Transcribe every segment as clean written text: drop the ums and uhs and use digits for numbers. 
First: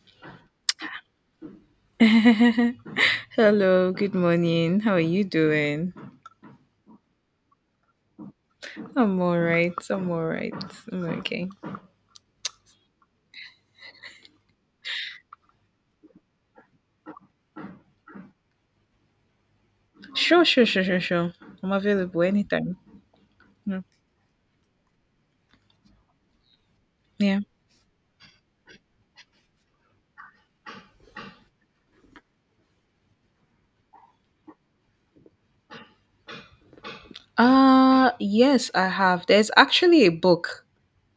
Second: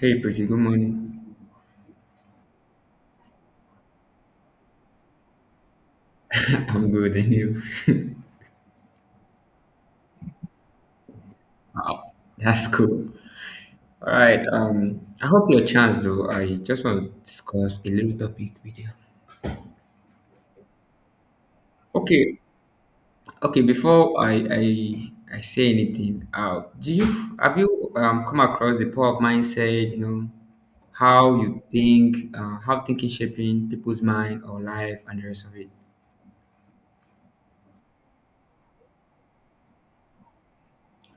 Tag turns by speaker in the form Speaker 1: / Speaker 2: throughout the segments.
Speaker 1: Hey, pretty good morning.
Speaker 2: Hello, good morning. How are you doing?
Speaker 1: I'm good, and you?
Speaker 2: I'm all right. I'm all right. I'm okay.
Speaker 1: Wow, that's cool. All right. I hope you're chance though. I just want to discuss a little topic with you.
Speaker 2: Sure, sure, sure, sure, sure. I'm available
Speaker 1: Okay,
Speaker 2: anytime.
Speaker 1: okay.
Speaker 2: Mm.
Speaker 1: Before I say anything, do you
Speaker 2: Yeah.
Speaker 1: have you um come across the power of mindset? You know how you think, how thinking shaping people's mind or life and the rest of it.
Speaker 2: Yes, I have. There's actually a book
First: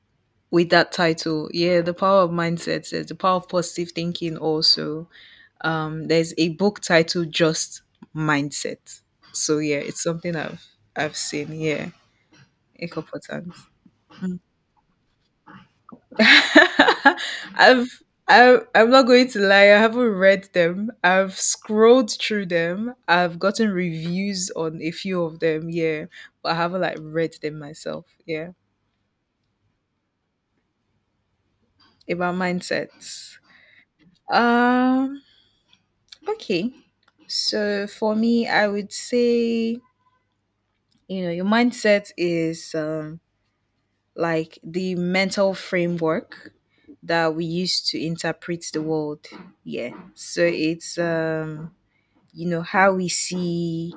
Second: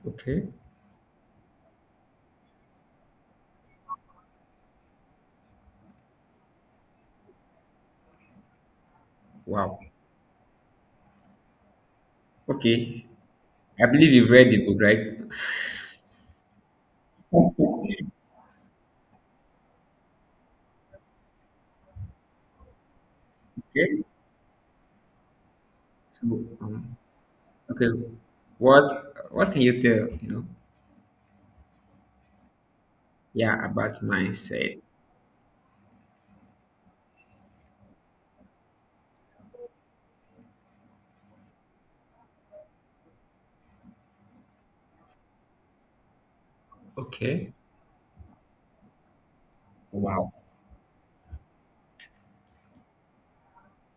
Speaker 1: Okay.
Speaker 2: with that title. Yeah, The Power of Mindset. There's The Power of Positive Thinking also. There's a book titled Just Mindset. So yeah,
Speaker 1: Wow.
Speaker 2: it's something I've seen. Yeah, a
Speaker 1: Okay.
Speaker 2: couple times.
Speaker 1: I believe you've read the book, right?
Speaker 2: I've I'm not going to lie, I haven't read them. I've scrolled through them. I've gotten
Speaker 1: Okay.
Speaker 2: reviews on a few of them, yeah,
Speaker 1: So
Speaker 2: but I haven't
Speaker 1: um,
Speaker 2: like read them
Speaker 1: Okay,
Speaker 2: myself. Yeah,
Speaker 1: what can you tell?
Speaker 2: about mindsets.
Speaker 1: Yeah, about mindset.
Speaker 2: Um, okay. So for me, I would say, you know, your mindset is like the mental framework that we
Speaker 1: Okay.
Speaker 2: use to interpret the world. Yeah.
Speaker 1: Wow.
Speaker 2: So it's you know,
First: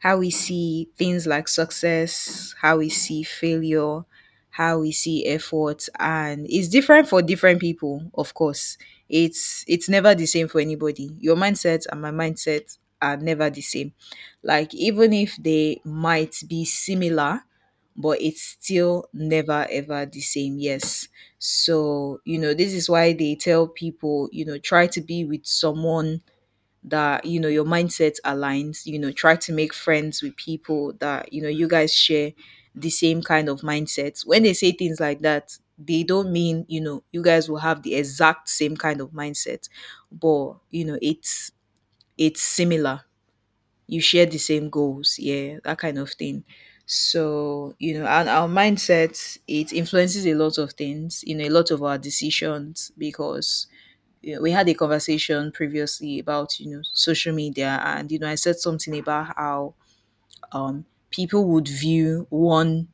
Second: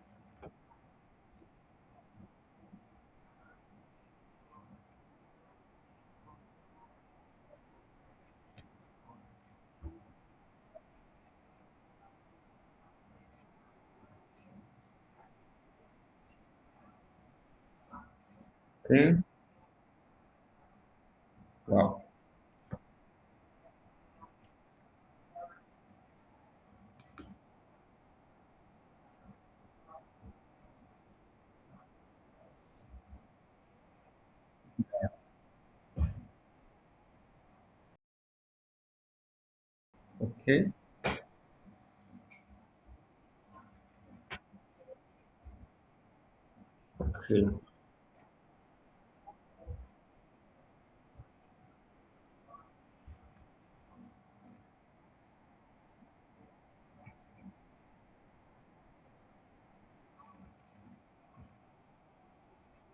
Speaker 2: how we see things like success, how we see failure, how we see effort, and it's different for different people, of course. It's never the same for anybody. Your mindset and my mindset are never the same, like, even if they might be similar, but it's still
Speaker 1: Okay.
Speaker 2: never ever the same. Yes.
Speaker 1: Wow.
Speaker 2: So you know, this is why they tell people, you know, try to be with someone that, you know, your mindset aligns. You know, try to make friends with people that, you know, you guys share the same kind of mindsets. When they say things like that, they don't mean, you know, you guys will have the exact same kind of mindset, but
Speaker 1: Okay.
Speaker 2: you know, it's similar. You share the same goals, yeah, that kind of thing.
Speaker 1: Okay.
Speaker 2: So you know, and our mindset, it influences a lot of things, you know, a lot of our decisions, because you know, we had a conversation previously about, you know, social media, and you know, I said something about how people would view one,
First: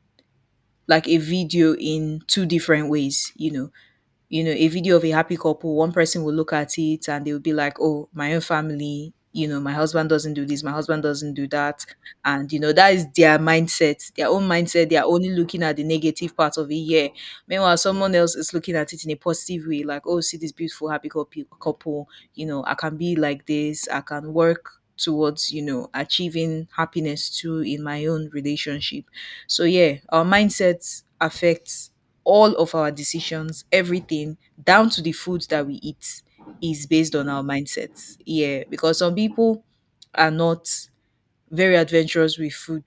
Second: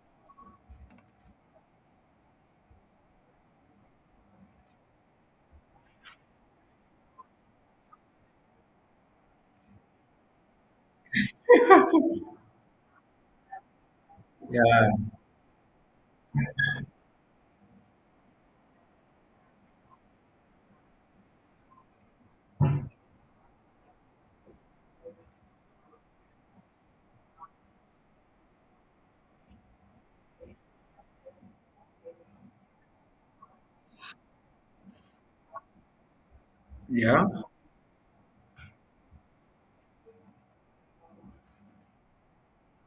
Speaker 2: like a video, in two different ways, you know. You know, a video of a happy couple, one person will look at it and they'll be like, oh, my own family, you know, my husband doesn't do this, my husband doesn't do that. And, you know, that is their mindset, their own mindset. They are
Speaker 1: Yeah.
Speaker 2: only looking at the negative part of it. Yeah. Meanwhile, someone else is looking at it in a positive way, like, oh, see this beautiful, happy couple, you know, I can be like this, I can work towards, you know, achieving happiness too in my own relationship. So yeah, our mindset affects all of our decisions, everything down to the food that we eat is based
Speaker 1: Yeah.
Speaker 2: on our mindsets. Yeah, because some people are not very adventurous with food.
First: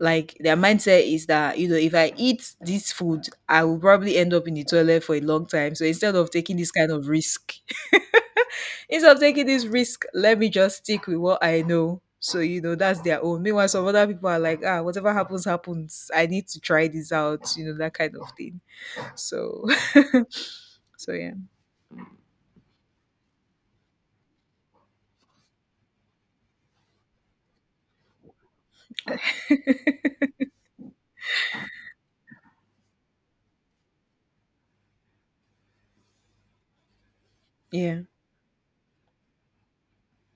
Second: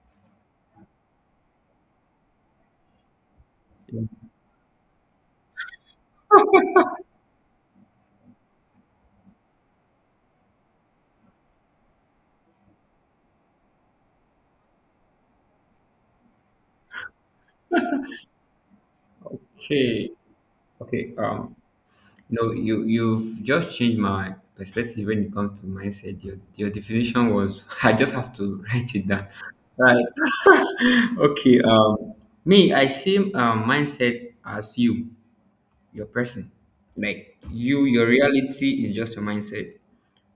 Speaker 2: Like, their mindset is that, you know, if I eat this food, I will probably end up in the toilet for a long time. So instead of taking this kind of risk, instead of taking this risk, let me just stick with what I know. So, you know, that's their own. Meanwhile, some other people are like, ah, whatever happens, happens. I need to try this out, you know, that kind of thing. So
Speaker 1: Okay. Okay.
Speaker 2: So yeah.
Speaker 1: Um. No, you've just changed my perspective when it comes to mindset. Your definition was, I just have to write it down. Right. Okay. Me, I see mindset as you, your person. Like you,
Speaker 2: Yeah.
Speaker 1: your reality is just your mindset,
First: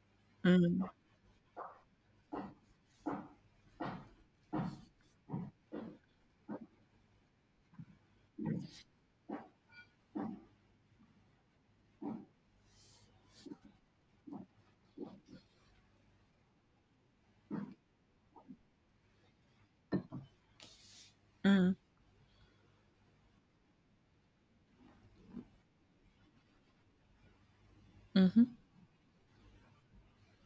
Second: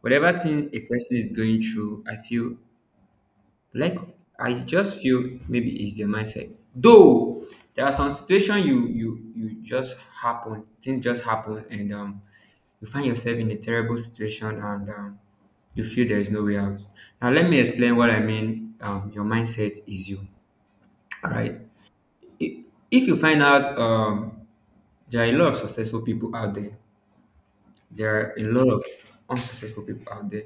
Speaker 1: whatever thing a
Speaker 2: Mm.
Speaker 1: person is going through. I feel like, I just feel maybe it's the mindset. Though there are some situation you just happen, things just happen, and you find yourself in a terrible situation, and you feel there is no way out. Now let me explain what I mean. Your mindset is you. All right.
Speaker 2: Mm.
Speaker 1: If if you find out there are a lot of successful people out there, there are a
Speaker 2: Mhm.
Speaker 1: lot of unsuccessful people out there.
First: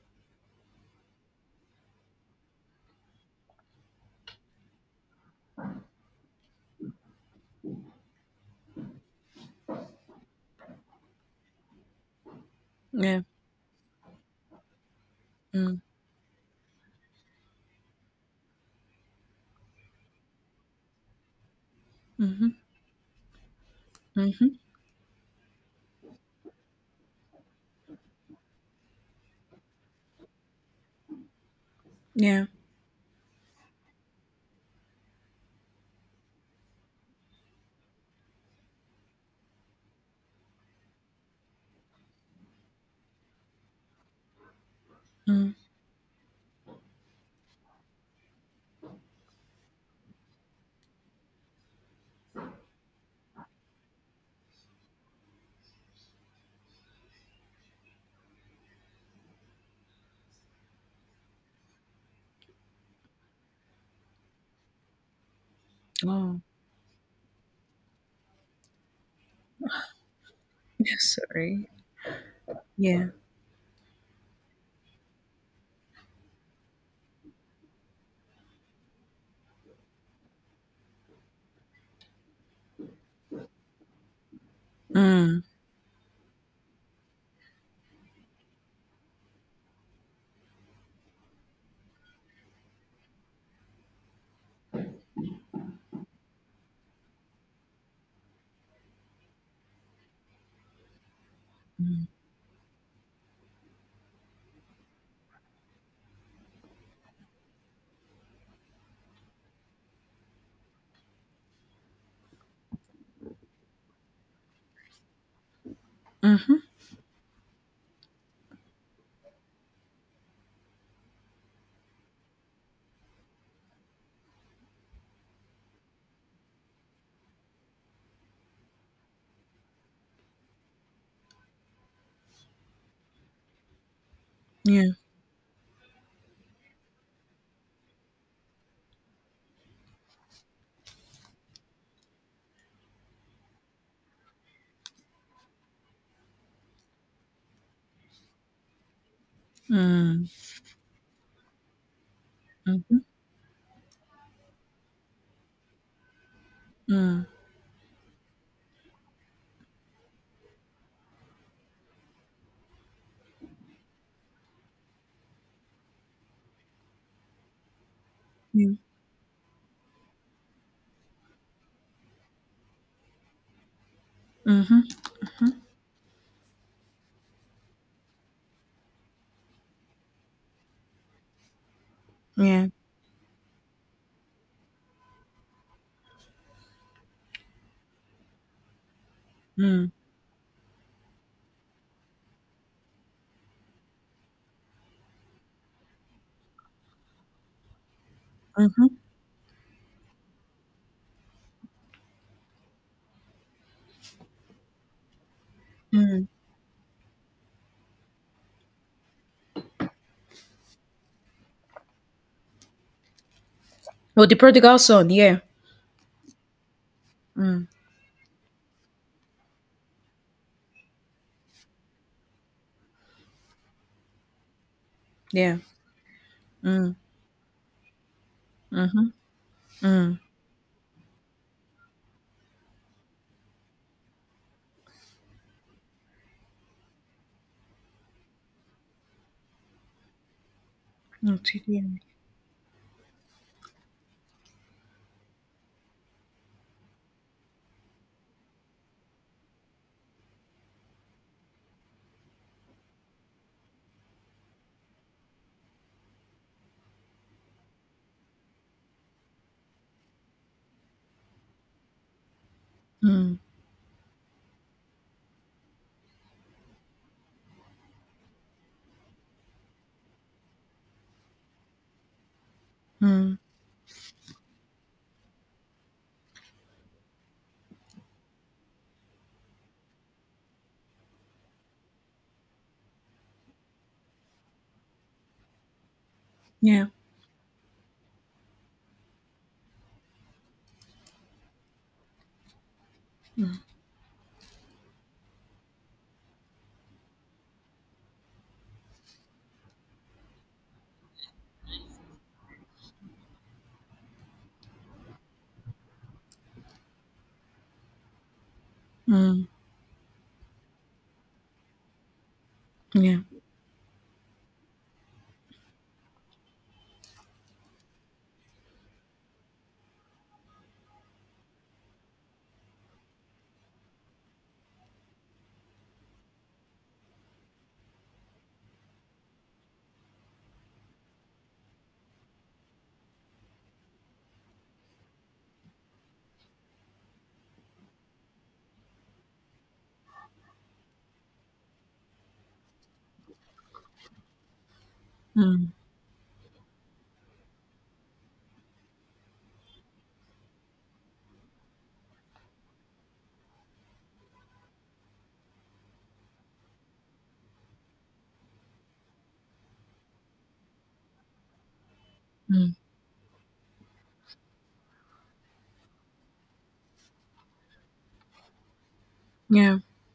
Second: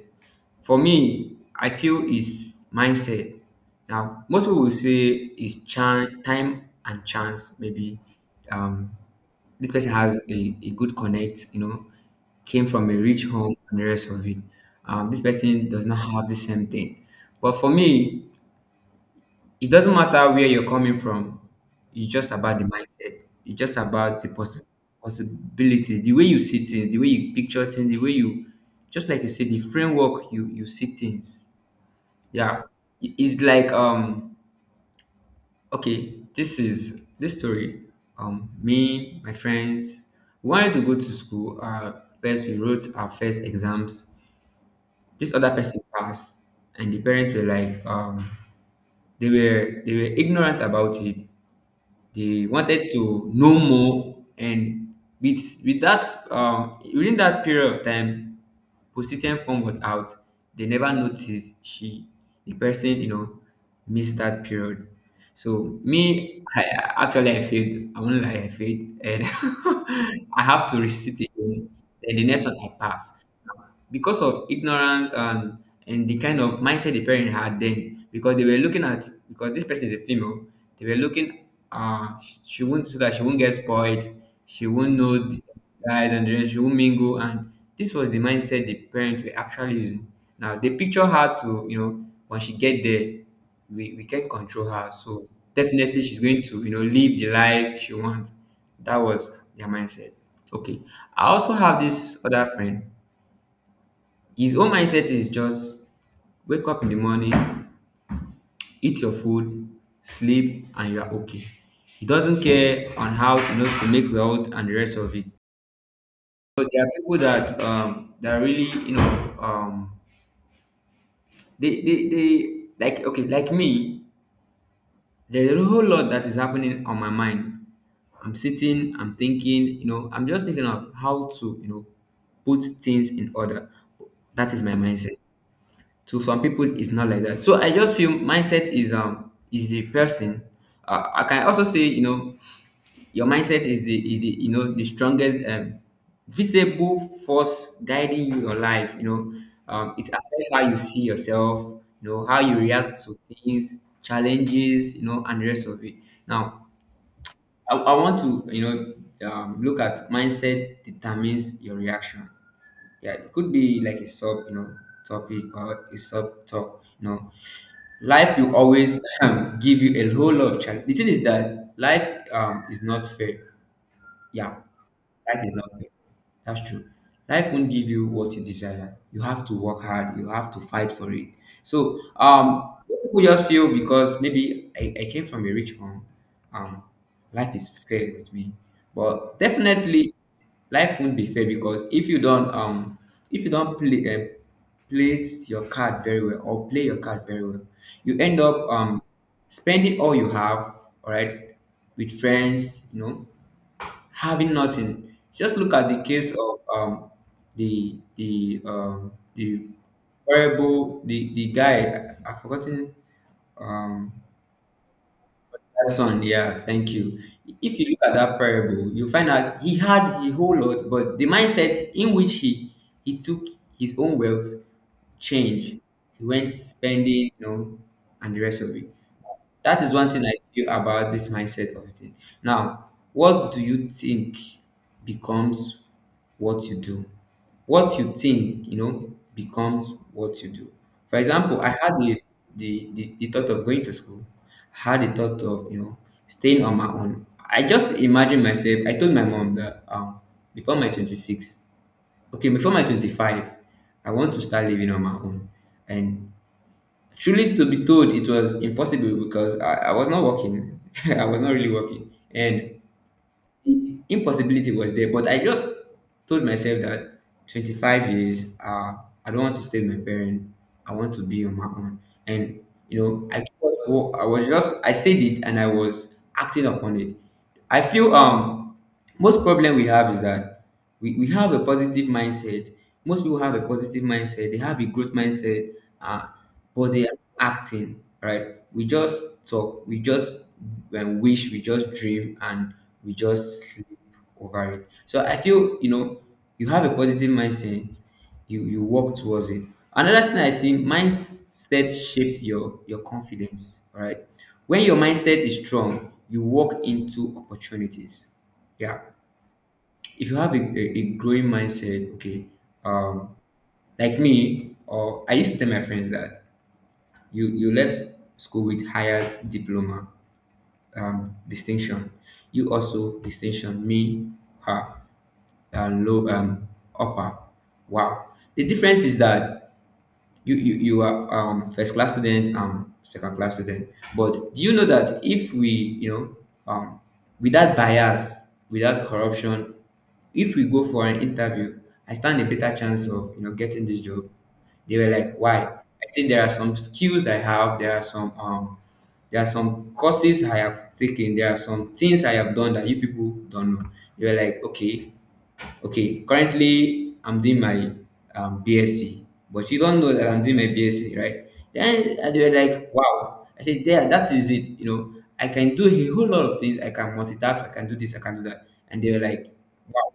Speaker 1: For me, I feel it's mindset. Now, most people will say it's time and chance. Maybe um, this person has a good connect, you know, came from a
Speaker 2: Yeah.
Speaker 1: rich home and the rest of it. This person
Speaker 2: Mm.
Speaker 1: does not have the same thing. But for me, it doesn't matter where you're coming from. It's just
Speaker 2: Mhm.
Speaker 1: about the mindset. It's just about the
Speaker 2: Mhm.
Speaker 1: possibility, the way you see things, the way you picture things, the way you, just like you said, the framework you see things.
Speaker 2: Yeah.
Speaker 1: Yeah, it's like okay, this is this story. Me, my friends, we wanted to go to school. First we wrote our first exams. This other
Speaker 2: Mm.
Speaker 1: person passed, and the parents were like they were ignorant about it. They wanted to know more, and with that, within that period of time, position form was out. They never noticed she, the person, you know, missed that period. So
Speaker 2: Oh.
Speaker 1: me, actually I failed. I won't lie, I failed, and I have to
Speaker 2: Yeah,
Speaker 1: resit it
Speaker 2: sorry.
Speaker 1: again. Then the next one I
Speaker 2: Yeah.
Speaker 1: pass, because of ignorance and the kind of mindset the parent had then, because they were looking at, because this person is a female, they were looking, uh she won't, so that she won't get spoiled, she won't know the
Speaker 2: Mm.
Speaker 1: guys, and then she won't mingle. And this was the mindset the parents were actually using. Now they picture her to, you know, when she get there, we can control her, so definitely she's going to, you know, live the life she wants. That was their mindset. Okay, I also have
Speaker 2: Mm.
Speaker 1: this other friend. His own mindset is just wake up in the morning, eat your food, sleep, and you are okay. He doesn't care on how, you know, to make wealth and the rest of it.
Speaker 2: Mhm.
Speaker 1: But there are people that that really, you know, they like, okay, like me, there's a whole lot that is happening on my mind. I'm sitting, I'm thinking, you know, I'm just thinking of how to, you know, put things in order. That is my
Speaker 2: Yeah.
Speaker 1: mindset. To some people it's not like that, so I just feel mindset is the person. I can also say, you know, your mindset is the, is the, you know, the strongest visible force guiding your life, you know. It
Speaker 2: Mm.
Speaker 1: affects how you see yourself, you know, how you
Speaker 2: Mhm.
Speaker 1: react to things, challenges, you know, and the rest of it. Now
Speaker 2: Mm.
Speaker 1: I want to, you know, look at mindset determines your reaction. Yeah, it could be like a sub, you know, topic or a sub talk, you know. Life will
Speaker 2: Yeah.
Speaker 1: always, give you a whole lot of challenge. The thing is that life, is not fair. Yeah,
Speaker 2: Mhm.
Speaker 1: life
Speaker 2: Mhm.
Speaker 1: is not fair. That's true. Life won't give you what you desire. You have to work hard. You have to fight for it. So
Speaker 2: Yeah.
Speaker 1: people just feel because maybe I came from a rich home, um, life is fair with me. But
Speaker 2: Mm.
Speaker 1: definitely, life won't be fair, because if you don't, if you don't play, place your card very well or play your card very well, you end up
Speaker 2: Mhm.
Speaker 1: spending all you have, all right, with friends, you know, having nothing. Just look at the
Speaker 2: Mm.
Speaker 1: case of the the horrible, the guy. I've forgotten um,
Speaker 2: Oh, the prodigal son, yeah.
Speaker 1: that son. Yeah, thank you.
Speaker 2: Mm.
Speaker 1: If you look at that parable, you find out he had a whole lot, but the mindset in which he took his own wealth
Speaker 2: Yeah.
Speaker 1: change, he went
Speaker 2: Mm.
Speaker 1: spending, you know, and the rest of it.
Speaker 2: Mhm.
Speaker 1: That is one
Speaker 2: Mm.
Speaker 1: thing I feel about this mindset of it. Now, what do you think becomes what you do? What you think, you know, becomes what you do. For
Speaker 2: Oh,
Speaker 1: example, I had
Speaker 2: TDM.
Speaker 1: the the thought of going to school. I had the thought of, you know, staying on my own. I just imagine myself, I told my mom that before my 26, okay, before my 25, I want to start living on my own. And truly to be told, it was impossible because I was not working. I was not really working. And
Speaker 2: Mm.
Speaker 1: the impossibility was there. But I just told myself that 25 years, I don't want to stay with my parents. I want to be on my own. And, you know,
Speaker 2: Mm.
Speaker 1: I was just, I said it and I was acting upon it. I feel most problem we have is that we have a positive mindset. Most people have a positive mindset, they have a growth mindset, uh,
Speaker 2: Yeah.
Speaker 1: but they are acting right. We just talk, we just wish, we just dream, and we just sleep over it. So I feel, you know, you have a positive mindset, you work towards it. Another thing I see, mindset shape your confidence, all right. When your mindset is strong, you walk into opportunities, yeah.
Speaker 2: Mm.
Speaker 1: If you have a growing mindset, okay,
Speaker 2: Yeah.
Speaker 1: um, like me, or I used to tell my friends that you left school with higher diploma, distinction. You also distinction, me, her, and low upper. Wow. The difference is that you are first class student, second class student. But do you know that if we, you know, um without bias, without corruption, if we go for an interview, I stand a better chance of, you know, getting this job. They were like, why?
Speaker 2: Mm.
Speaker 1: I said there are some skills I have, there are some courses I have taken, there are some things I have done that you people don't know. They were like, okay. Okay, currently I'm doing my BSc, but you don't know that I'm doing my BSc, right? Then and they were
Speaker 2: Mm.
Speaker 1: like, wow. I said, yeah, that is it. You know, I can do a whole lot of things. I can multitask. I can do this. I can do that. And they were like,
Speaker 2: Yeah,
Speaker 1: wow.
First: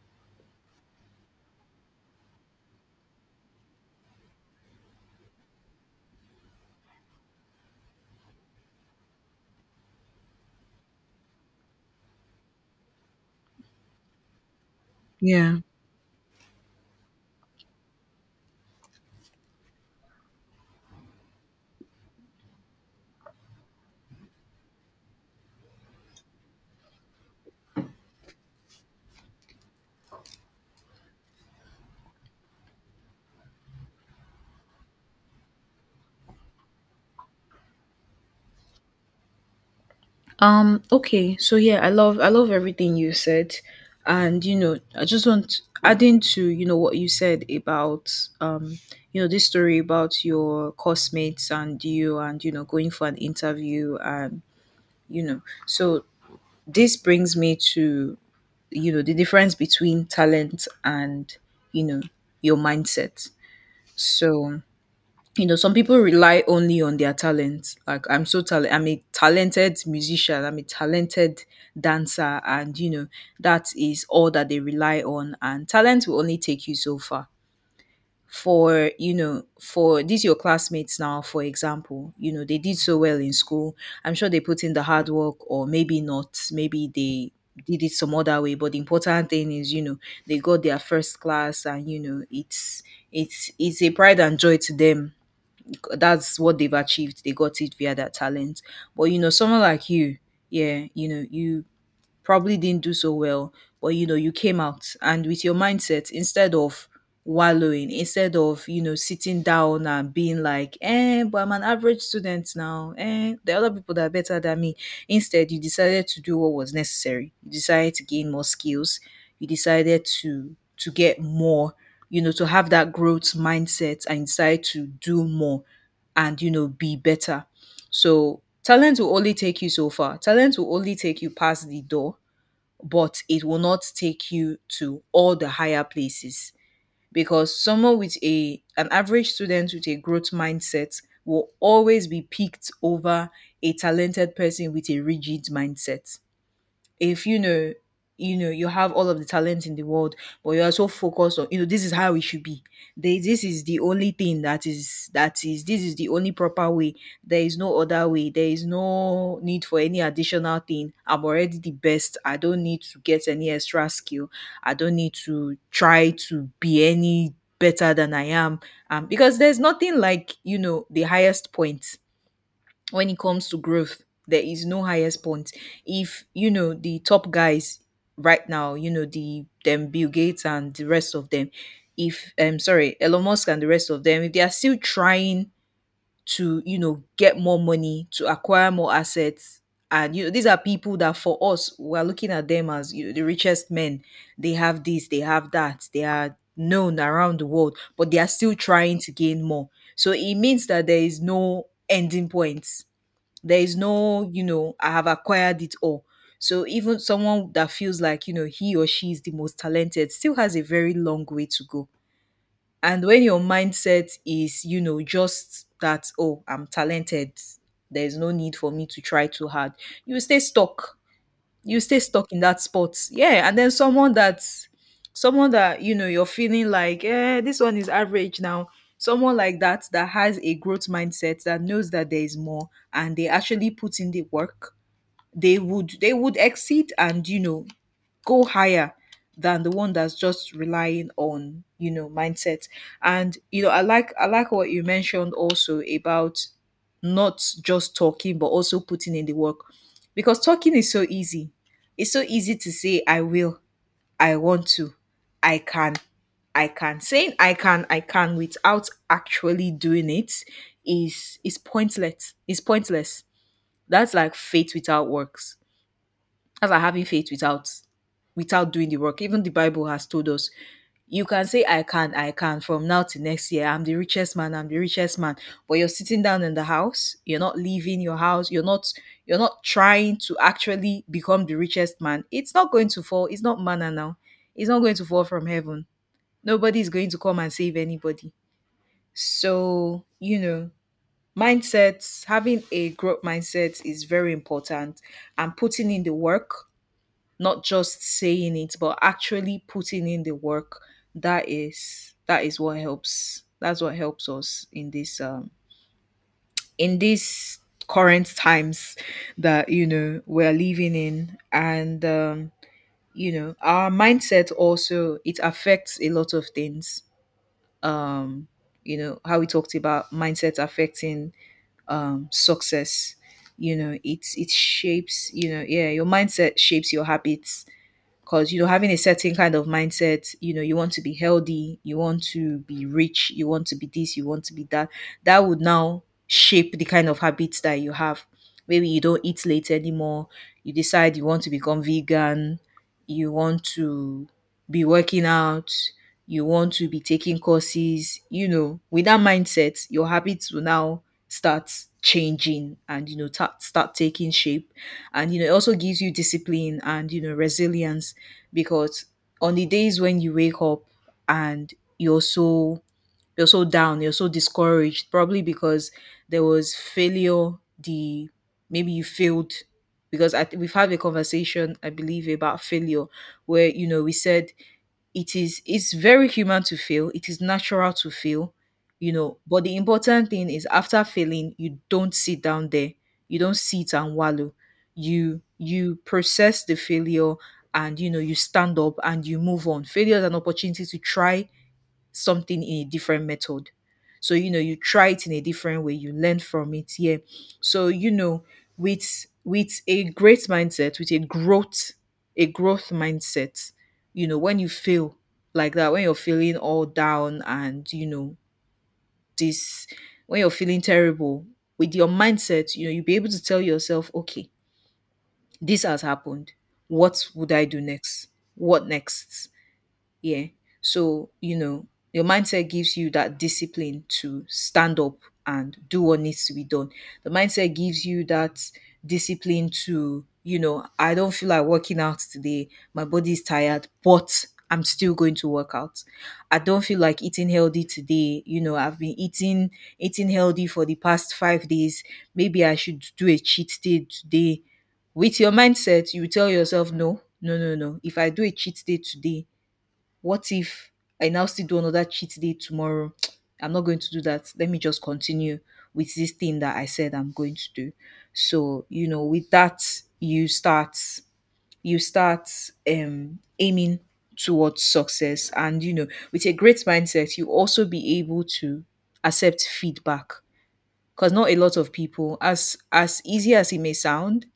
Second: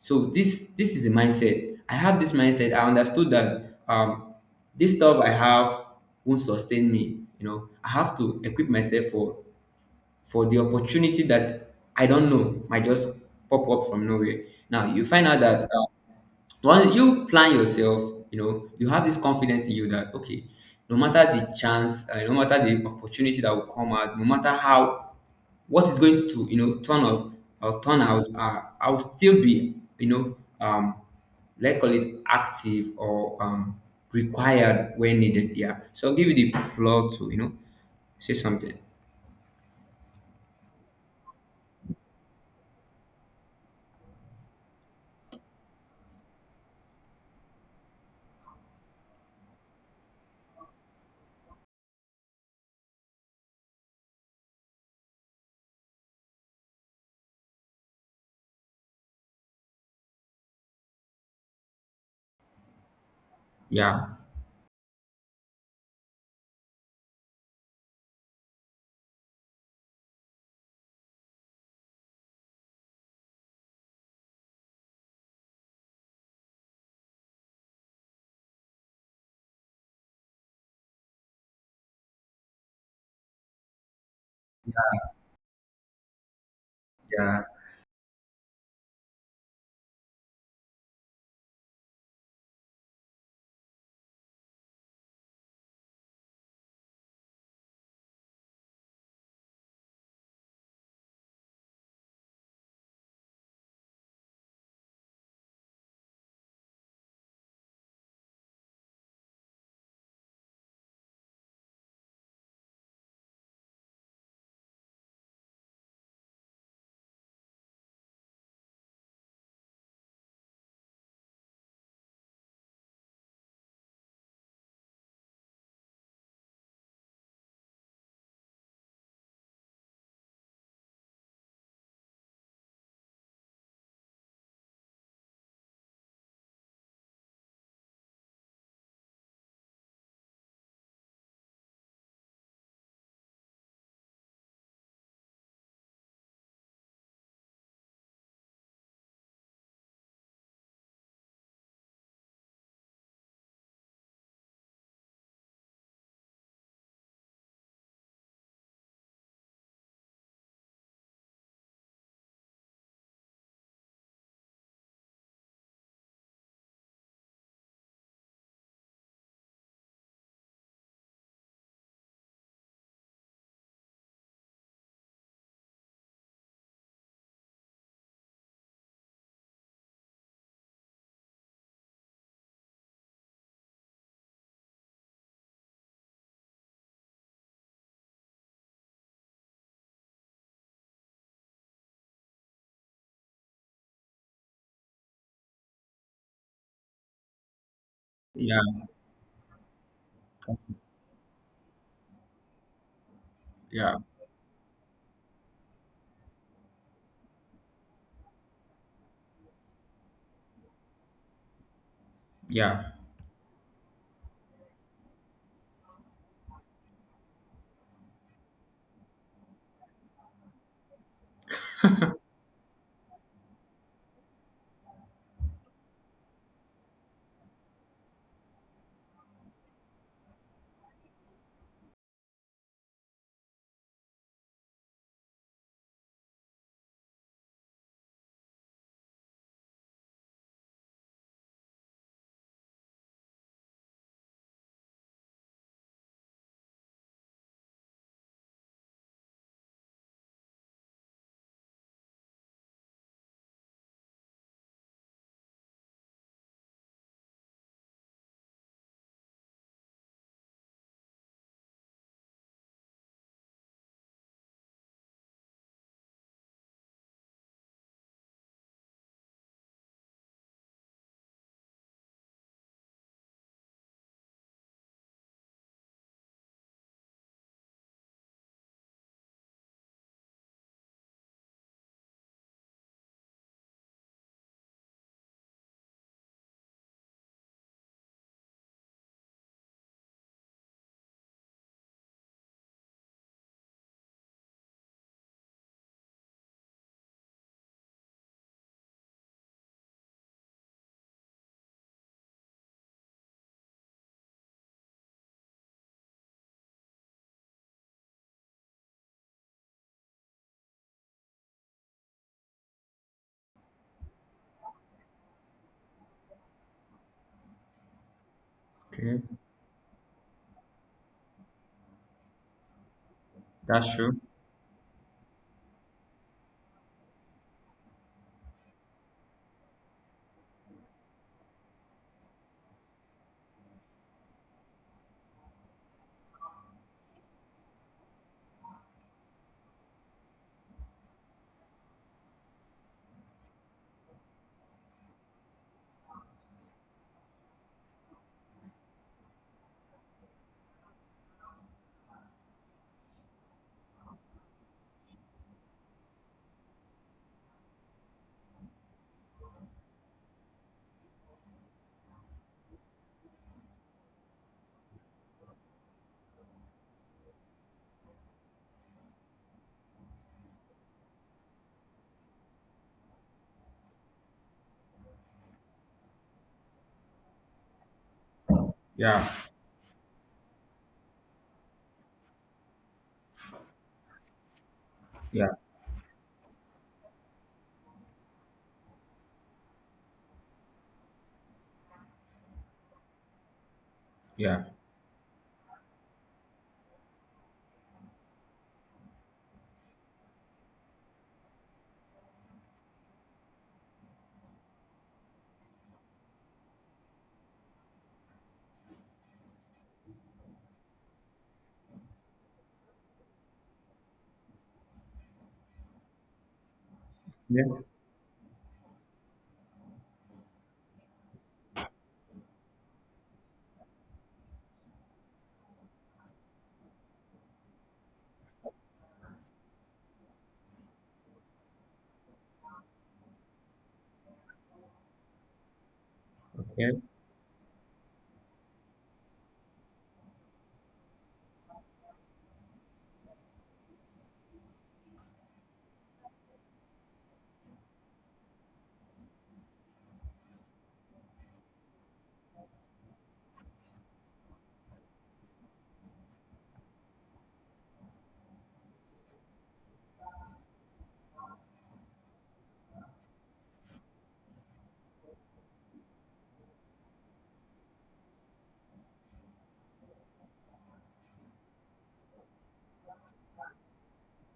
Speaker 1: So this is the mindset. I have this mindset. I understood that this stuff I have won't sustain me. You know, I have to equip myself for the opportunity that I don't know might just pop up from nowhere. Now you find out
Speaker 2: yeah.
Speaker 1: that once you plan yourself, you know you have this confidence in you that okay, no matter the chance, no matter the opportunity that will come out, no matter how what is going to, you know, turn up or turn out, I'll still be, you know, let's call it active or required when needed. Yeah. So I'll give you the floor to, you know, say something.
Speaker 2: Okay, so yeah, I love everything you said. And you know, I just want adding to, you know, what you said about, um, you know, this story about your classmates and you, and you know, going for an interview, and you know, so this brings me to, you know, the difference between talent and, you know, your mindset.
Speaker 1: Yeah.
Speaker 2: So you know, some people rely only on their talent, like, I'm so talented, I'm a talented musician, I'm a talented dancer, and you know, that is all that they rely on, and talent will only take you so far. For, you know, for these your classmates now, for example, you know, they did so well in school. I'm sure they put in the hard work, or maybe not, maybe they
Speaker 1: Yeah.
Speaker 2: did it some other way, but the important thing is, you know, they got their first class, and you know, it's a pride and joy to them. That's what they've achieved. They got it via their talent. But you know, someone like you, yeah, you know, you probably didn't do so well, but you know, you came out, and with your mindset, instead of wallowing, instead of, you know, sitting down and being like, eh, but I'm an average student now, eh, there are other people that are better than me. Instead, you decided to do what was necessary. You decided to gain more skills. You decided to get more, you know, to have that growth mindset, and decide to do more, and you know, be better. So talent will only take you so far. Talent will only take you past the door, but it will not take you to all the higher places, because someone with a an average student with a growth mindset will always be picked over a talented person with a rigid mindset. If you know, you have all of the talent in the world, but you are so focused on, you know, this is how it should be, this is the only thing that is, this is the only proper way, there is no other way, there is no need for any additional thing, I'm already the best, I don't need to get any extra skill, I don't need to try to be any better than I am. Because there's nothing like, you know, the highest point. When it comes to growth, there is no highest point. If you know, the top guys right now, you know, them Bill Gates and the rest of them, if sorry, Elon Musk and the rest of them, if they are still trying to, you know, get more money, to acquire more assets, and you know, these are people that for us we're looking at them as, you know, the richest men, they have this, they have that, they are known around the world, but they are still
Speaker 1: Yeah.
Speaker 2: trying to gain more. So it means that there is no ending point. There is
Speaker 1: Yeah,
Speaker 2: no, you know, I have acquired it all. So even someone that feels like, you know, he or she is the most talented, still has a very long way to go.
Speaker 1: yeah,
Speaker 2: And when your mindset is, you know, just that, oh, I'm talented, there's no need for me to try too hard, you will stay stuck. You stay stuck in that spot. Yeah, and then someone that, you know, you're feeling like, eh, this one is average now. Someone like that, that has a growth mindset, that knows that there is more and they actually put in the work, they would exceed, and you know, go higher than the one that's just relying on, you know, mindset. And you know, I like what you mentioned also about not just talking but also putting in the work. Because talking is so easy. It's so easy to say I will, I want to, I can, I can. Saying I can, I can without actually doing it is pointless, is pointless. That's like faith without works. That's like having faith without doing the work. Even the Bible has told us, you can say I can from now to next year. I'm the richest man, I'm the richest man. But you're sitting down in the house, you're not leaving your house, you're not trying to actually become the richest man. It's not going to fall. It's not manna now. It's not going to fall from heaven. Nobody is going to come and save anybody. So, you know, mindsets, having a growth mindset is very important, and putting in the work, not just saying it but actually putting in the work. That is what helps, that's what helps us in this in these current times that we're living in. And Our mindset also, it affects a lot of things. um
Speaker 1: okay,
Speaker 2: how we talked about mindset affecting success,
Speaker 1: that's true.
Speaker 2: it's it shapes, you know yeah your mindset shapes your habits. Because having a certain kind of mindset, you want to be healthy, you want to be rich, you want to be this, you want to be that, that would now shape the kind of habits that you have. Maybe you don't eat late anymore, you decide you want to become vegan, you want to be working out, you want to be taking courses. With that mindset, your habits will now start changing and, start taking shape. And it also gives you discipline and resilience. Because on the days when you wake up and you're so, you're so down, you're so discouraged, probably because there was failure, the maybe you failed. Because we've had a conversation, I believe, about failure, where we said it is, it's very human to fail. It is natural to fail, you
Speaker 1: Yeah,
Speaker 2: know, but the important thing is after failing, you don't sit down there. You don't sit and wallow. You
Speaker 1: yeah,
Speaker 2: you process the failure, and you stand up and you move on. Failure is an opportunity to try something in a different method. So,
Speaker 1: yeah,
Speaker 2: you try it in a different way, you learn from it. Yeah. So, with a great mindset, with a growth mindset, when you feel like that, when you're feeling all down and, you know, this when you're feeling terrible, with your mindset, you'll be able to tell yourself, okay, this has happened. What would
Speaker 1: yeah,
Speaker 2: I do next? What next? Yeah. So, your mindset gives you that discipline to stand up and do what needs to be done. The mindset gives you that discipline to, I don't feel like working out today. My body is tired, but I'm still going to work out. I don't
Speaker 1: yeah,
Speaker 2: feel like eating healthy today. You know, I've been eating healthy for the past 5 days. Maybe I should do a cheat day today. With your mindset, you tell yourself, no, no, no, no. If I do a cheat day today, what if I now still do another cheat day tomorrow? I'm not going to do that. Let me just continue with this thing that I said I'm going to do. So, with that, you start you start aiming towards success. And with a great mindset, you also be able to accept feedback. Because not a lot of people, as easy as it may sound,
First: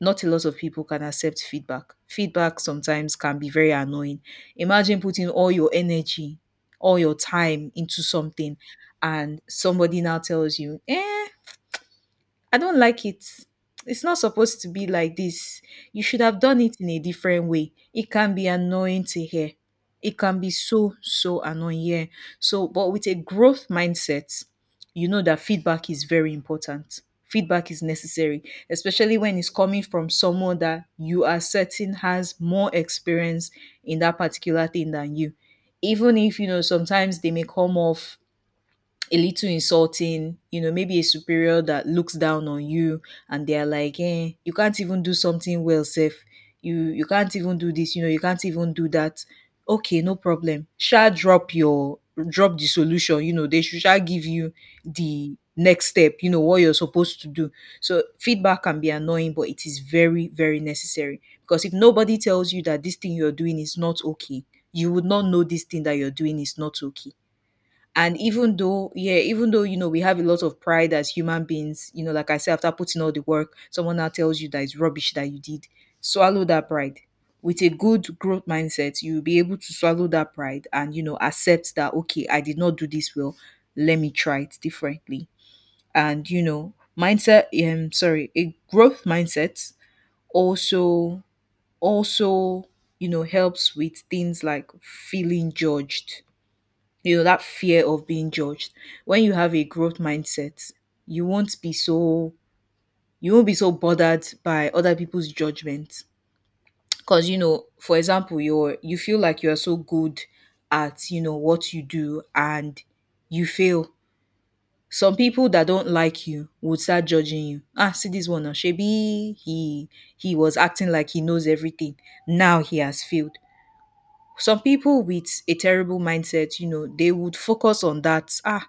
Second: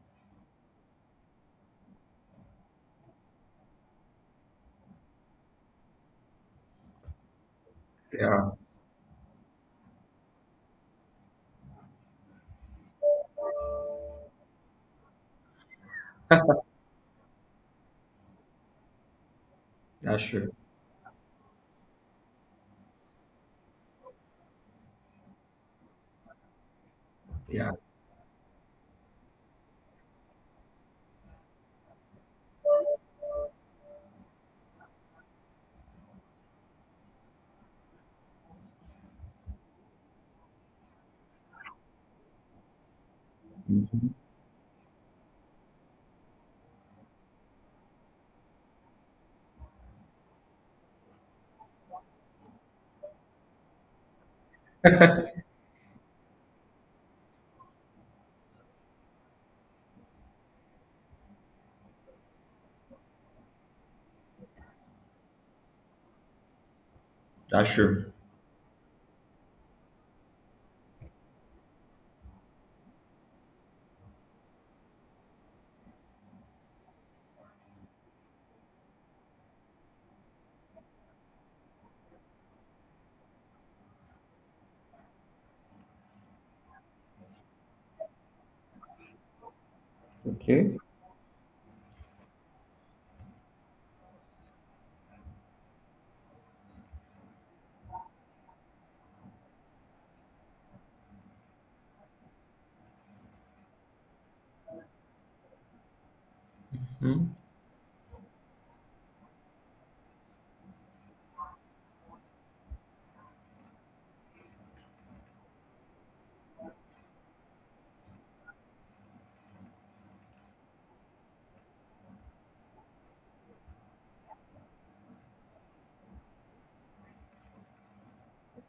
Speaker 2: not a lot of people can accept feedback. Feedback sometimes can be very annoying. Imagine putting all your energy, all your time into
Speaker 1: yeah,
Speaker 2: something, and somebody now tells you, eh, I don't like it. It's not supposed to be like this. You should have done it in a different way. It can be annoying to hear. It
Speaker 1: that's
Speaker 2: can
Speaker 1: true.
Speaker 2: be so, so annoying. Yeah. So, but with a growth mindset, you know that feedback is very important. Feedback
Speaker 1: Yeah,
Speaker 2: is necessary, especially when it's coming from someone that you are certain has more experience in that particular thing than you. Even if, sometimes they may come off a little insulting, maybe a superior that looks down on you, and they are like,
Speaker 1: hmm,
Speaker 2: eh, you can't even do something well, Seth. You can't even do this, you can't even do that. Okay, no problem. Shall drop your, drop the solution, they should sha give you the next step, what you're supposed to do. So feedback can be annoying, but it is very, very necessary. Because if nobody tells you that this thing you're doing is not okay, you would not know this thing that you're doing is not okay.
Speaker 1: that's true.
Speaker 2: And even though, yeah, even though, we have a lot of pride as human beings, like I said, after putting all the work, someone now tells you that it's rubbish that you did. Swallow that pride. With a good growth mindset, you'll be able to swallow that pride and, accept that, okay, I did not do this well, let me try it differently. And mindset sorry a growth mindset
Speaker 1: Okay,
Speaker 2: also also helps with things like feeling judged, that fear of being judged. When you have a growth mindset, you won't be so you won't be so bothered by other people's judgment.
Speaker 1: hmm,
Speaker 2: Because, for example, you feel like you're so good at, what you do, and you fail, some people that don't like you would start judging you. Ah, see this one now, shebi, he was acting like he knows everything, now he has failed. Some people with a terrible mindset, they would focus on that. Ah,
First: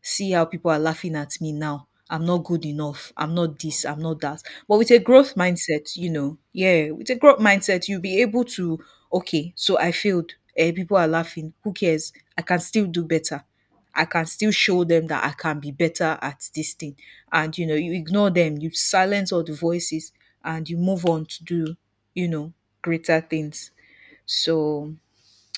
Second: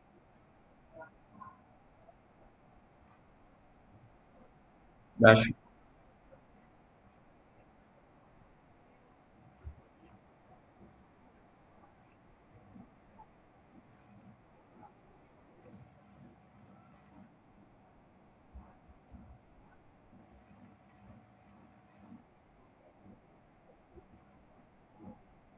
Speaker 2: see how people are laughing at me now. I'm not good enough. I'm not this. I'm not that. But with a growth
Speaker 1: that's true.
Speaker 2: mindset, with a growth mindset, you'll be able to, okay, so I failed. Eh, people are laughing. Who cares? I can still do better. I can still show them that I can be better at this thing. And, you ignore them, you silence all the voices, and you move on to do, you know, greater things. So,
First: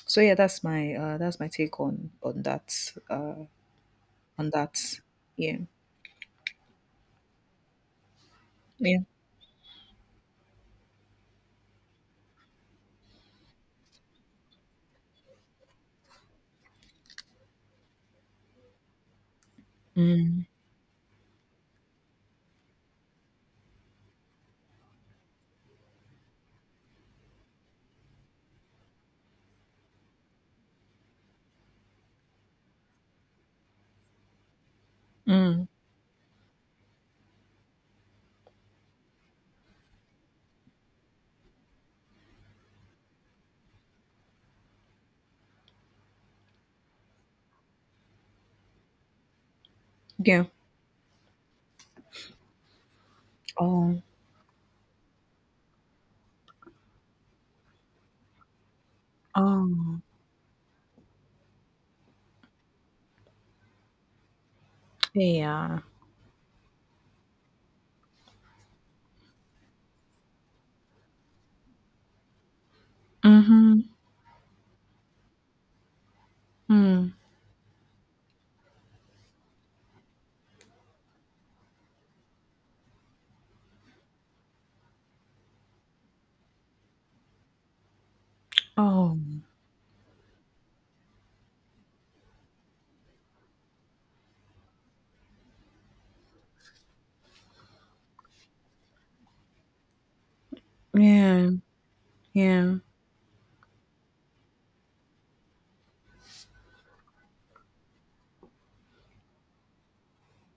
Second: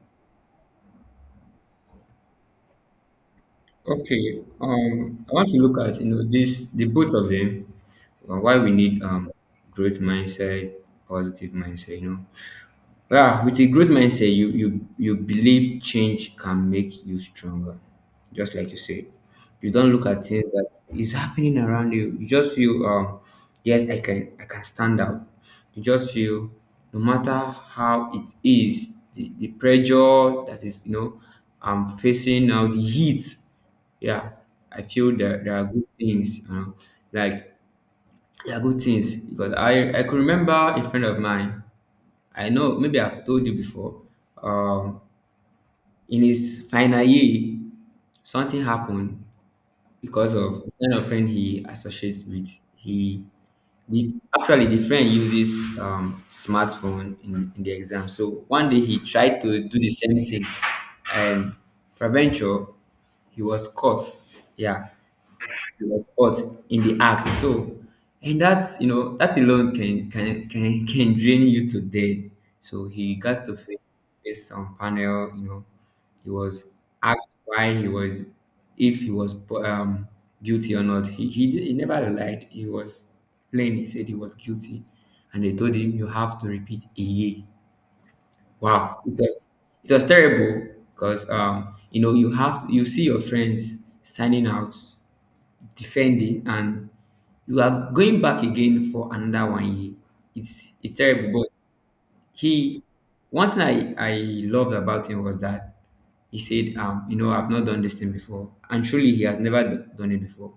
Speaker 2: so yeah, that's my take on that. Uh,
Speaker 1: Okay.
Speaker 2: on that.
Speaker 1: Um, I want to
Speaker 2: Yeah.
Speaker 1: look at, you know, this the both of them, why we
Speaker 2: Yeah.
Speaker 1: need growth mindset, positive mindset. You know, yeah, with a growth mindset, you believe change can make you stronger, just like you said. You don't look at
Speaker 2: Mm,
Speaker 1: things that is happening around you. You just feel, yes, I can stand out. You just feel, no matter how it is, the pressure that is I'm facing now, the heat. Yeah, I feel that there are
Speaker 2: mm.
Speaker 1: good things. Like there are good things because I could remember a friend of mine. I know maybe I've told you before. Um, in his final year, something happened because
Speaker 2: Yeah.
Speaker 1: of the kind of friend he associates with. He
Speaker 2: oh
Speaker 1: Actually, the friend uses smartphone in the exam. So one day he tried to do the
Speaker 2: Oh,
Speaker 1: same thing, and peradventure he was caught. Yeah,
Speaker 2: yeah.
Speaker 1: he was caught in the act. So, and that's that alone can can drain you to death. So he got to face,
Speaker 2: Mm-hmm.
Speaker 1: face some panel. He was
Speaker 2: Mm.
Speaker 1: asked why he was if he was um guilty or not. He never lied. He was plain. He said he was guilty, and they told him you have to repeat a year. Wow,
Speaker 2: Oh,
Speaker 1: it was terrible because you see your friends standing out defending and you are going back again for another one year. It's terrible. But
Speaker 2: yeah. Yeah.
Speaker 1: he one thing I loved about him was that he said, I've not done this thing before. And truly he has never done it before.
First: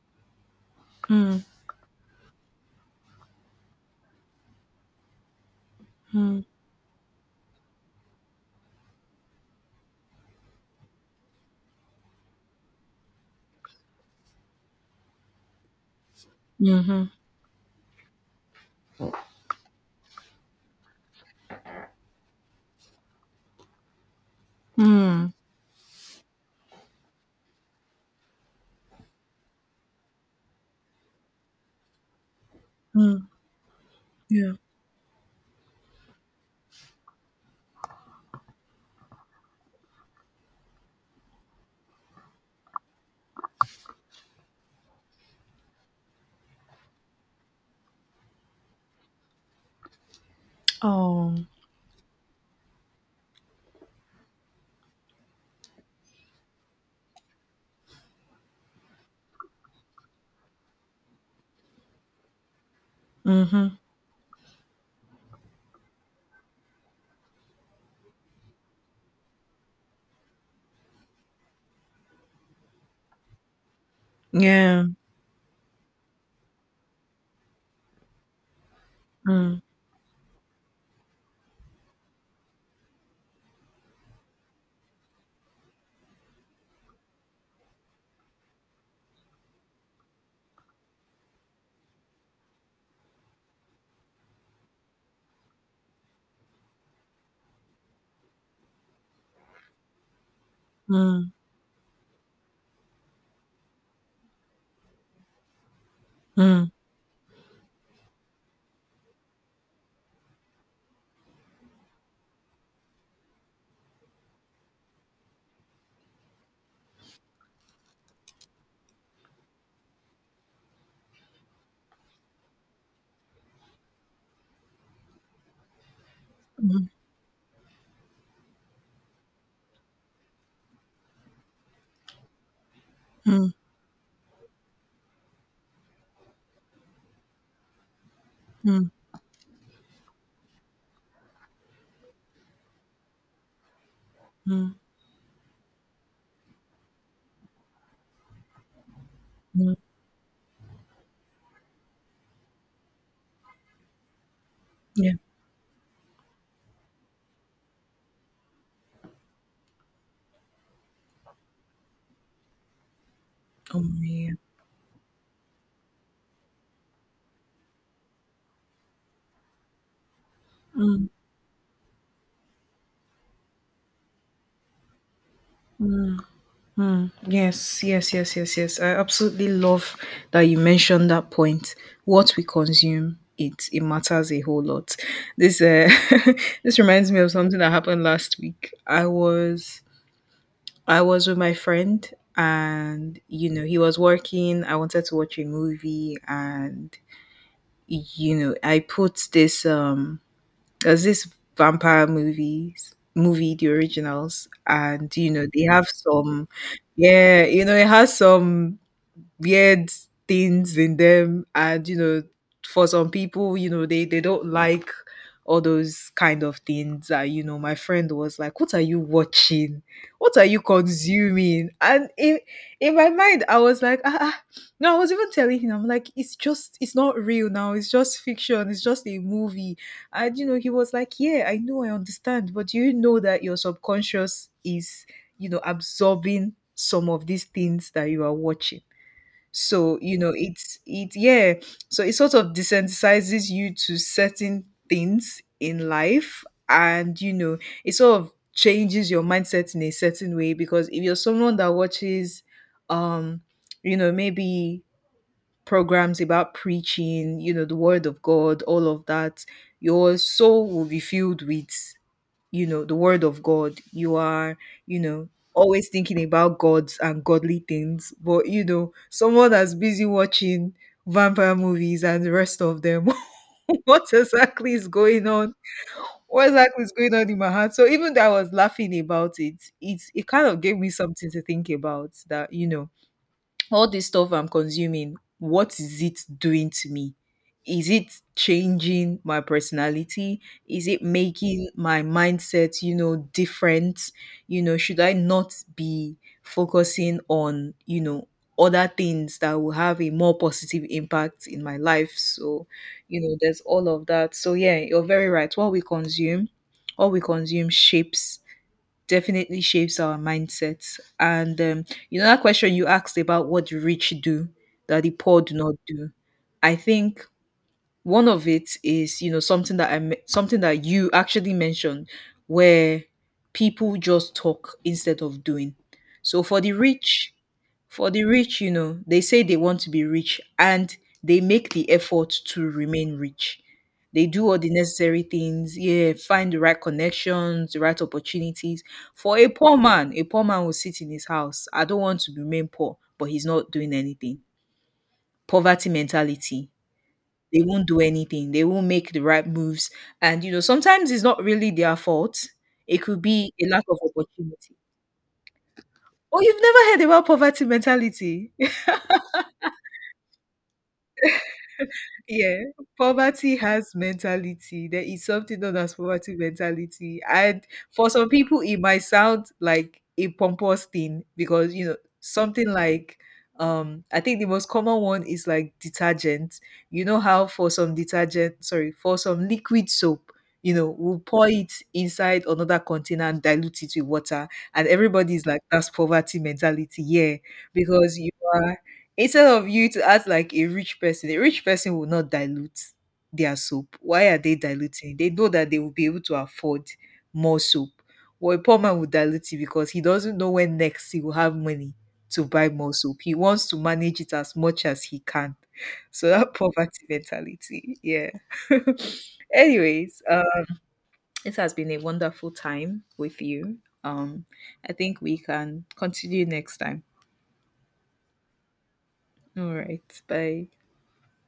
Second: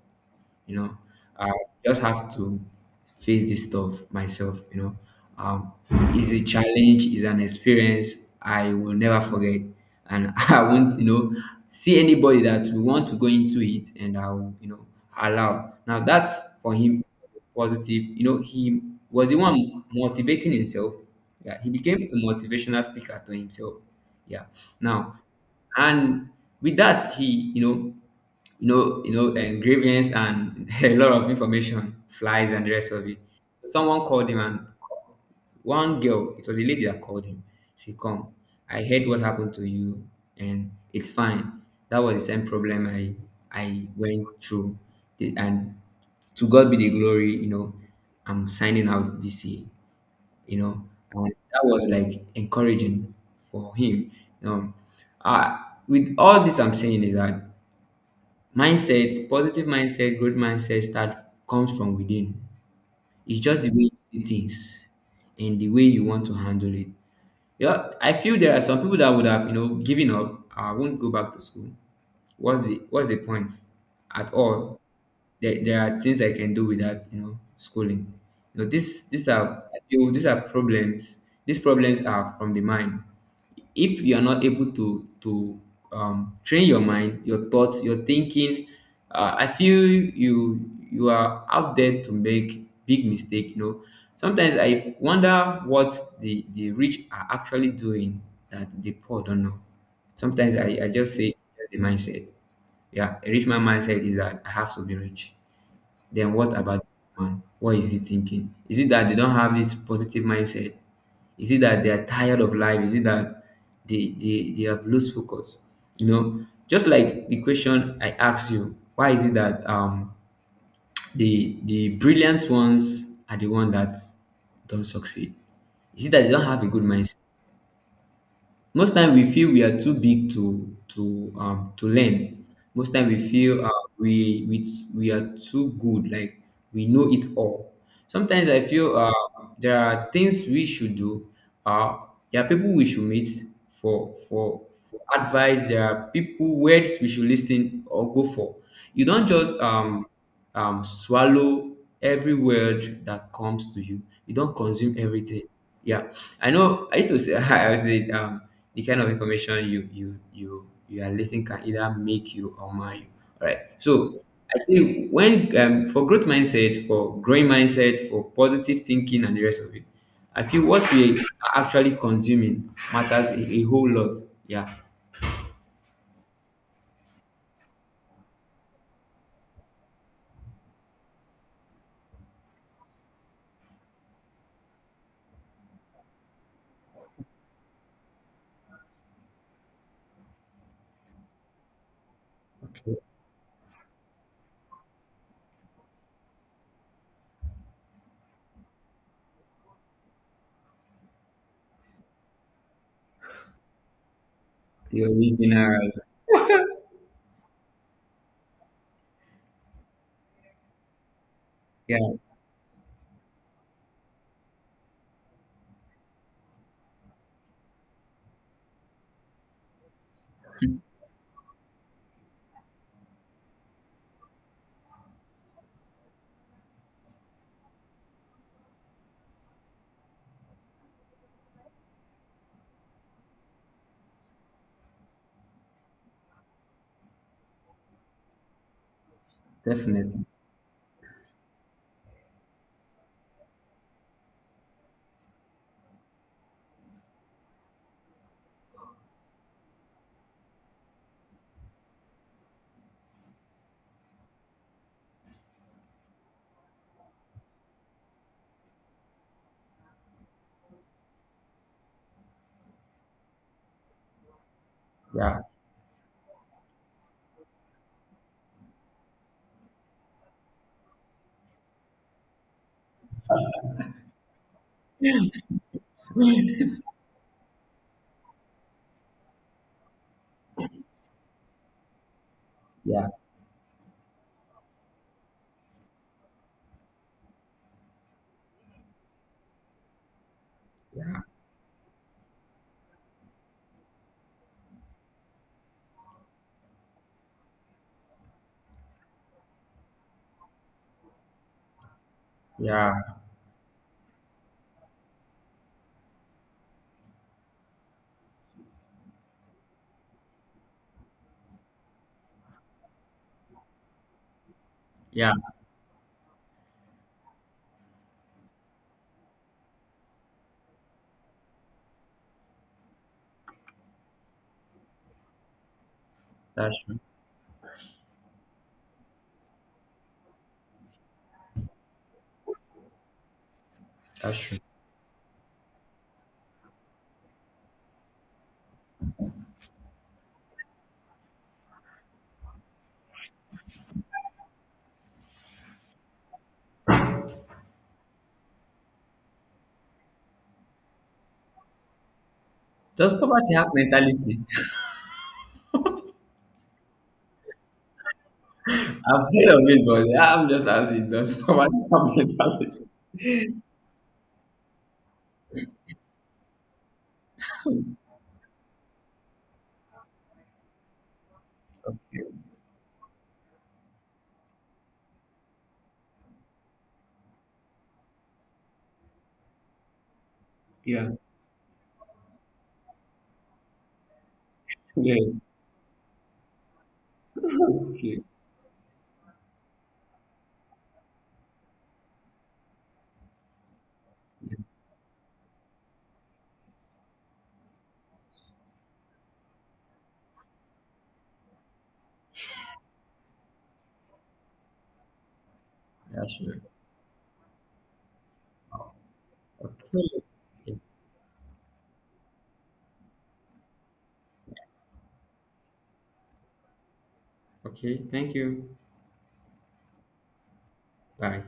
Speaker 1: you know
Speaker 2: Mm,
Speaker 1: I just have to face this stuff myself. Um it's a
Speaker 2: mm,
Speaker 1: challenge, it's an experience I will never forget, and I won't see anybody that will want to go into it, and I will allow. Now that's for him.
Speaker 2: mm-hmm.
Speaker 1: Positive. He was the one motivating himself. Yeah, he became a motivational speaker to himself. Yeah, now,
Speaker 2: Mm,
Speaker 1: and with that he grievance and a lot of information, flies and the rest of it.
Speaker 2: mm,
Speaker 1: So someone called him,
Speaker 2: yeah.
Speaker 1: and one girl, it was a lady that called him. She come. I heard what happened to you and it's fine. That was the same problem I went through. And to God be the glory, I'm signing out this year, you know. And
Speaker 2: Oh,
Speaker 1: that was like encouraging for him. Um, uh, with all this I'm saying is that mindset, positive mindset, growth mindset start comes from within. It's just the
Speaker 2: mm-hmm.
Speaker 1: way you see things and the way you want to handle it. Yeah, I feel there are some people that would have, given up. I won't go back to school. What's the point at all?
Speaker 2: Yeah.
Speaker 1: There are things I can do without schooling. This these
Speaker 2: Mm,
Speaker 1: are I feel these are problems. These problems are from the mind. If you are not able to train your mind, your thoughts, your thinking, I feel you are out there to make big mistake sometimes I wonder what the rich are actually doing that the poor don't know. Sometimes I just say
Speaker 2: mm,
Speaker 1: the mindset. Yeah, a rich man mindset is that I have to be rich. Then what
Speaker 2: mm,
Speaker 1: about the man? What is he thinking? Is it that they don't have this positive mindset? Is it that they are tired of life? Is it that they have lost focus? Just like the question I asked you, why is it that the brilliant ones are the ones that don't succeed? Is it that they don't have a good mindset? Most time we feel we are too big to learn. Most time we
Speaker 2: mm,
Speaker 1: feel we are too good, like we know it all. Sometimes I
Speaker 2: mm,
Speaker 1: feel there are things we should do. Uh, there are people we should meet for for
Speaker 2: mm,
Speaker 1: for advice. There are people words we should listen or go for. You don't just
Speaker 2: mm.
Speaker 1: swallow every word that comes to you. You don't consume
Speaker 2: Yeah.
Speaker 1: everything. Yeah, I know. I used to say I was saying the kind of information you are listening can either make you or mar you. All right.
Speaker 2: Oh,
Speaker 1: So
Speaker 2: yeah.
Speaker 1: I think when for growth mindset, for growing mindset, for positive thinking and the rest of it, I feel what we are actually consuming matters a whole lot. Yeah.
Speaker 2: Hmm. Yes, yes, yes, yes, yes. I absolutely love that you mentioned that point. What we consume, it matters a whole lot. This this reminds me of something that happened last week. I was with my friend,
Speaker 1: Okay.
Speaker 2: and he was working. I wanted to watch a movie, and I put this there's this vampire movie, The Originals,
Speaker 1: The
Speaker 2: and, you know, they have
Speaker 1: originals.
Speaker 2: some, yeah, you know, it has some weird things in them, and,
Speaker 1: Yeah,
Speaker 2: for some people, they don't like all those kind of things. That, my friend was like, what are you watching? What are you consuming? And in my mind, I was like, ah ah. No, I was even telling him, I'm like, it's just, it's not real now, it's just fiction, it's just a movie. And, he was like, yeah, I know, I understand, but do you know that your subconscious is, absorbing some of these things that you are watching? So,
Speaker 1: definitely.
Speaker 2: it yeah, so it sort of desensitizes you to certain things in life. And, it sort of changes your mindset in a certain way. Because if you're someone that watches, um maybe programs about preaching, the word of God, all of that, your soul will be filled with, the word of God. You are, you know, always thinking about gods and godly things. But, someone that's busy watching vampire movies and the rest of them, what exactly is
Speaker 1: Yeah.
Speaker 2: going on? What exactly is going on in my heart? So even though I was laughing about it, it it kind of gave me something to think about, that,
Speaker 1: Yeah.
Speaker 2: all this stuff I'm consuming, what is it doing to me? Is it changing my personality? Is it
Speaker 1: Yeah,
Speaker 2: making my mindset, different? You know, should I not be focusing on, other things that will have a more positive impact in my life? So,
Speaker 1: yeah,
Speaker 2: there's all of that. So, yeah, you're very right. What we consume shapes definitely shapes our mindsets. And, that question you asked about what the rich do that the
Speaker 1: yeah,
Speaker 2: poor do not do. I think one of it is, something that something that you actually mentioned, where people just talk instead of doing. So
Speaker 1: that's true.
Speaker 2: for the rich, they say they want to be rich and they make the effort to remain rich. They
Speaker 1: That's
Speaker 2: do
Speaker 1: true.
Speaker 2: all the necessary things, yeah, find the right connections, the right opportunities. For a poor man will sit in his house. I don't want to remain poor, but he's not doing anything. Poverty mentality. They won't do anything. They won't make the right moves. And, sometimes it's not really their fault. It
Speaker 1: Does
Speaker 2: could
Speaker 1: poverty
Speaker 2: be
Speaker 1: have
Speaker 2: a lack of
Speaker 1: mentality?
Speaker 2: opportunity. Oh, you've never heard about poverty mentality?
Speaker 1: I've heard of it, but yeah, I'm just asking, does poverty have
Speaker 2: Yeah,
Speaker 1: mentality?
Speaker 2: poverty has mentality. There is something known as poverty mentality. And for some people, it might sound like a pompous thing because, something like, I think the most common one is like detergent. You know how for some for some liquid soap,
Speaker 1: Yeah.
Speaker 2: we'll pour it inside another container and dilute it with water. And
Speaker 1: Yeah.
Speaker 2: everybody's like, that's poverty mentality. Yeah, because
Speaker 1: Okay.
Speaker 2: you are. Instead of you to act like a rich person will not dilute their soap. Why are they diluting? They know that they will be able to afford more soap. Well, a poor man will dilute it because he doesn't know when next he will have money to buy more soap. He wants to manage it as much as he can. So
Speaker 1: That's
Speaker 2: that
Speaker 1: true.
Speaker 2: poverty mentality, yeah. Anyways,
Speaker 1: Okay.
Speaker 2: it has been a wonderful time with you. Um, I think we can continue next time.
Speaker 1: Okay, thank you.
Speaker 2: All right, bye.
Speaker 1: Bye.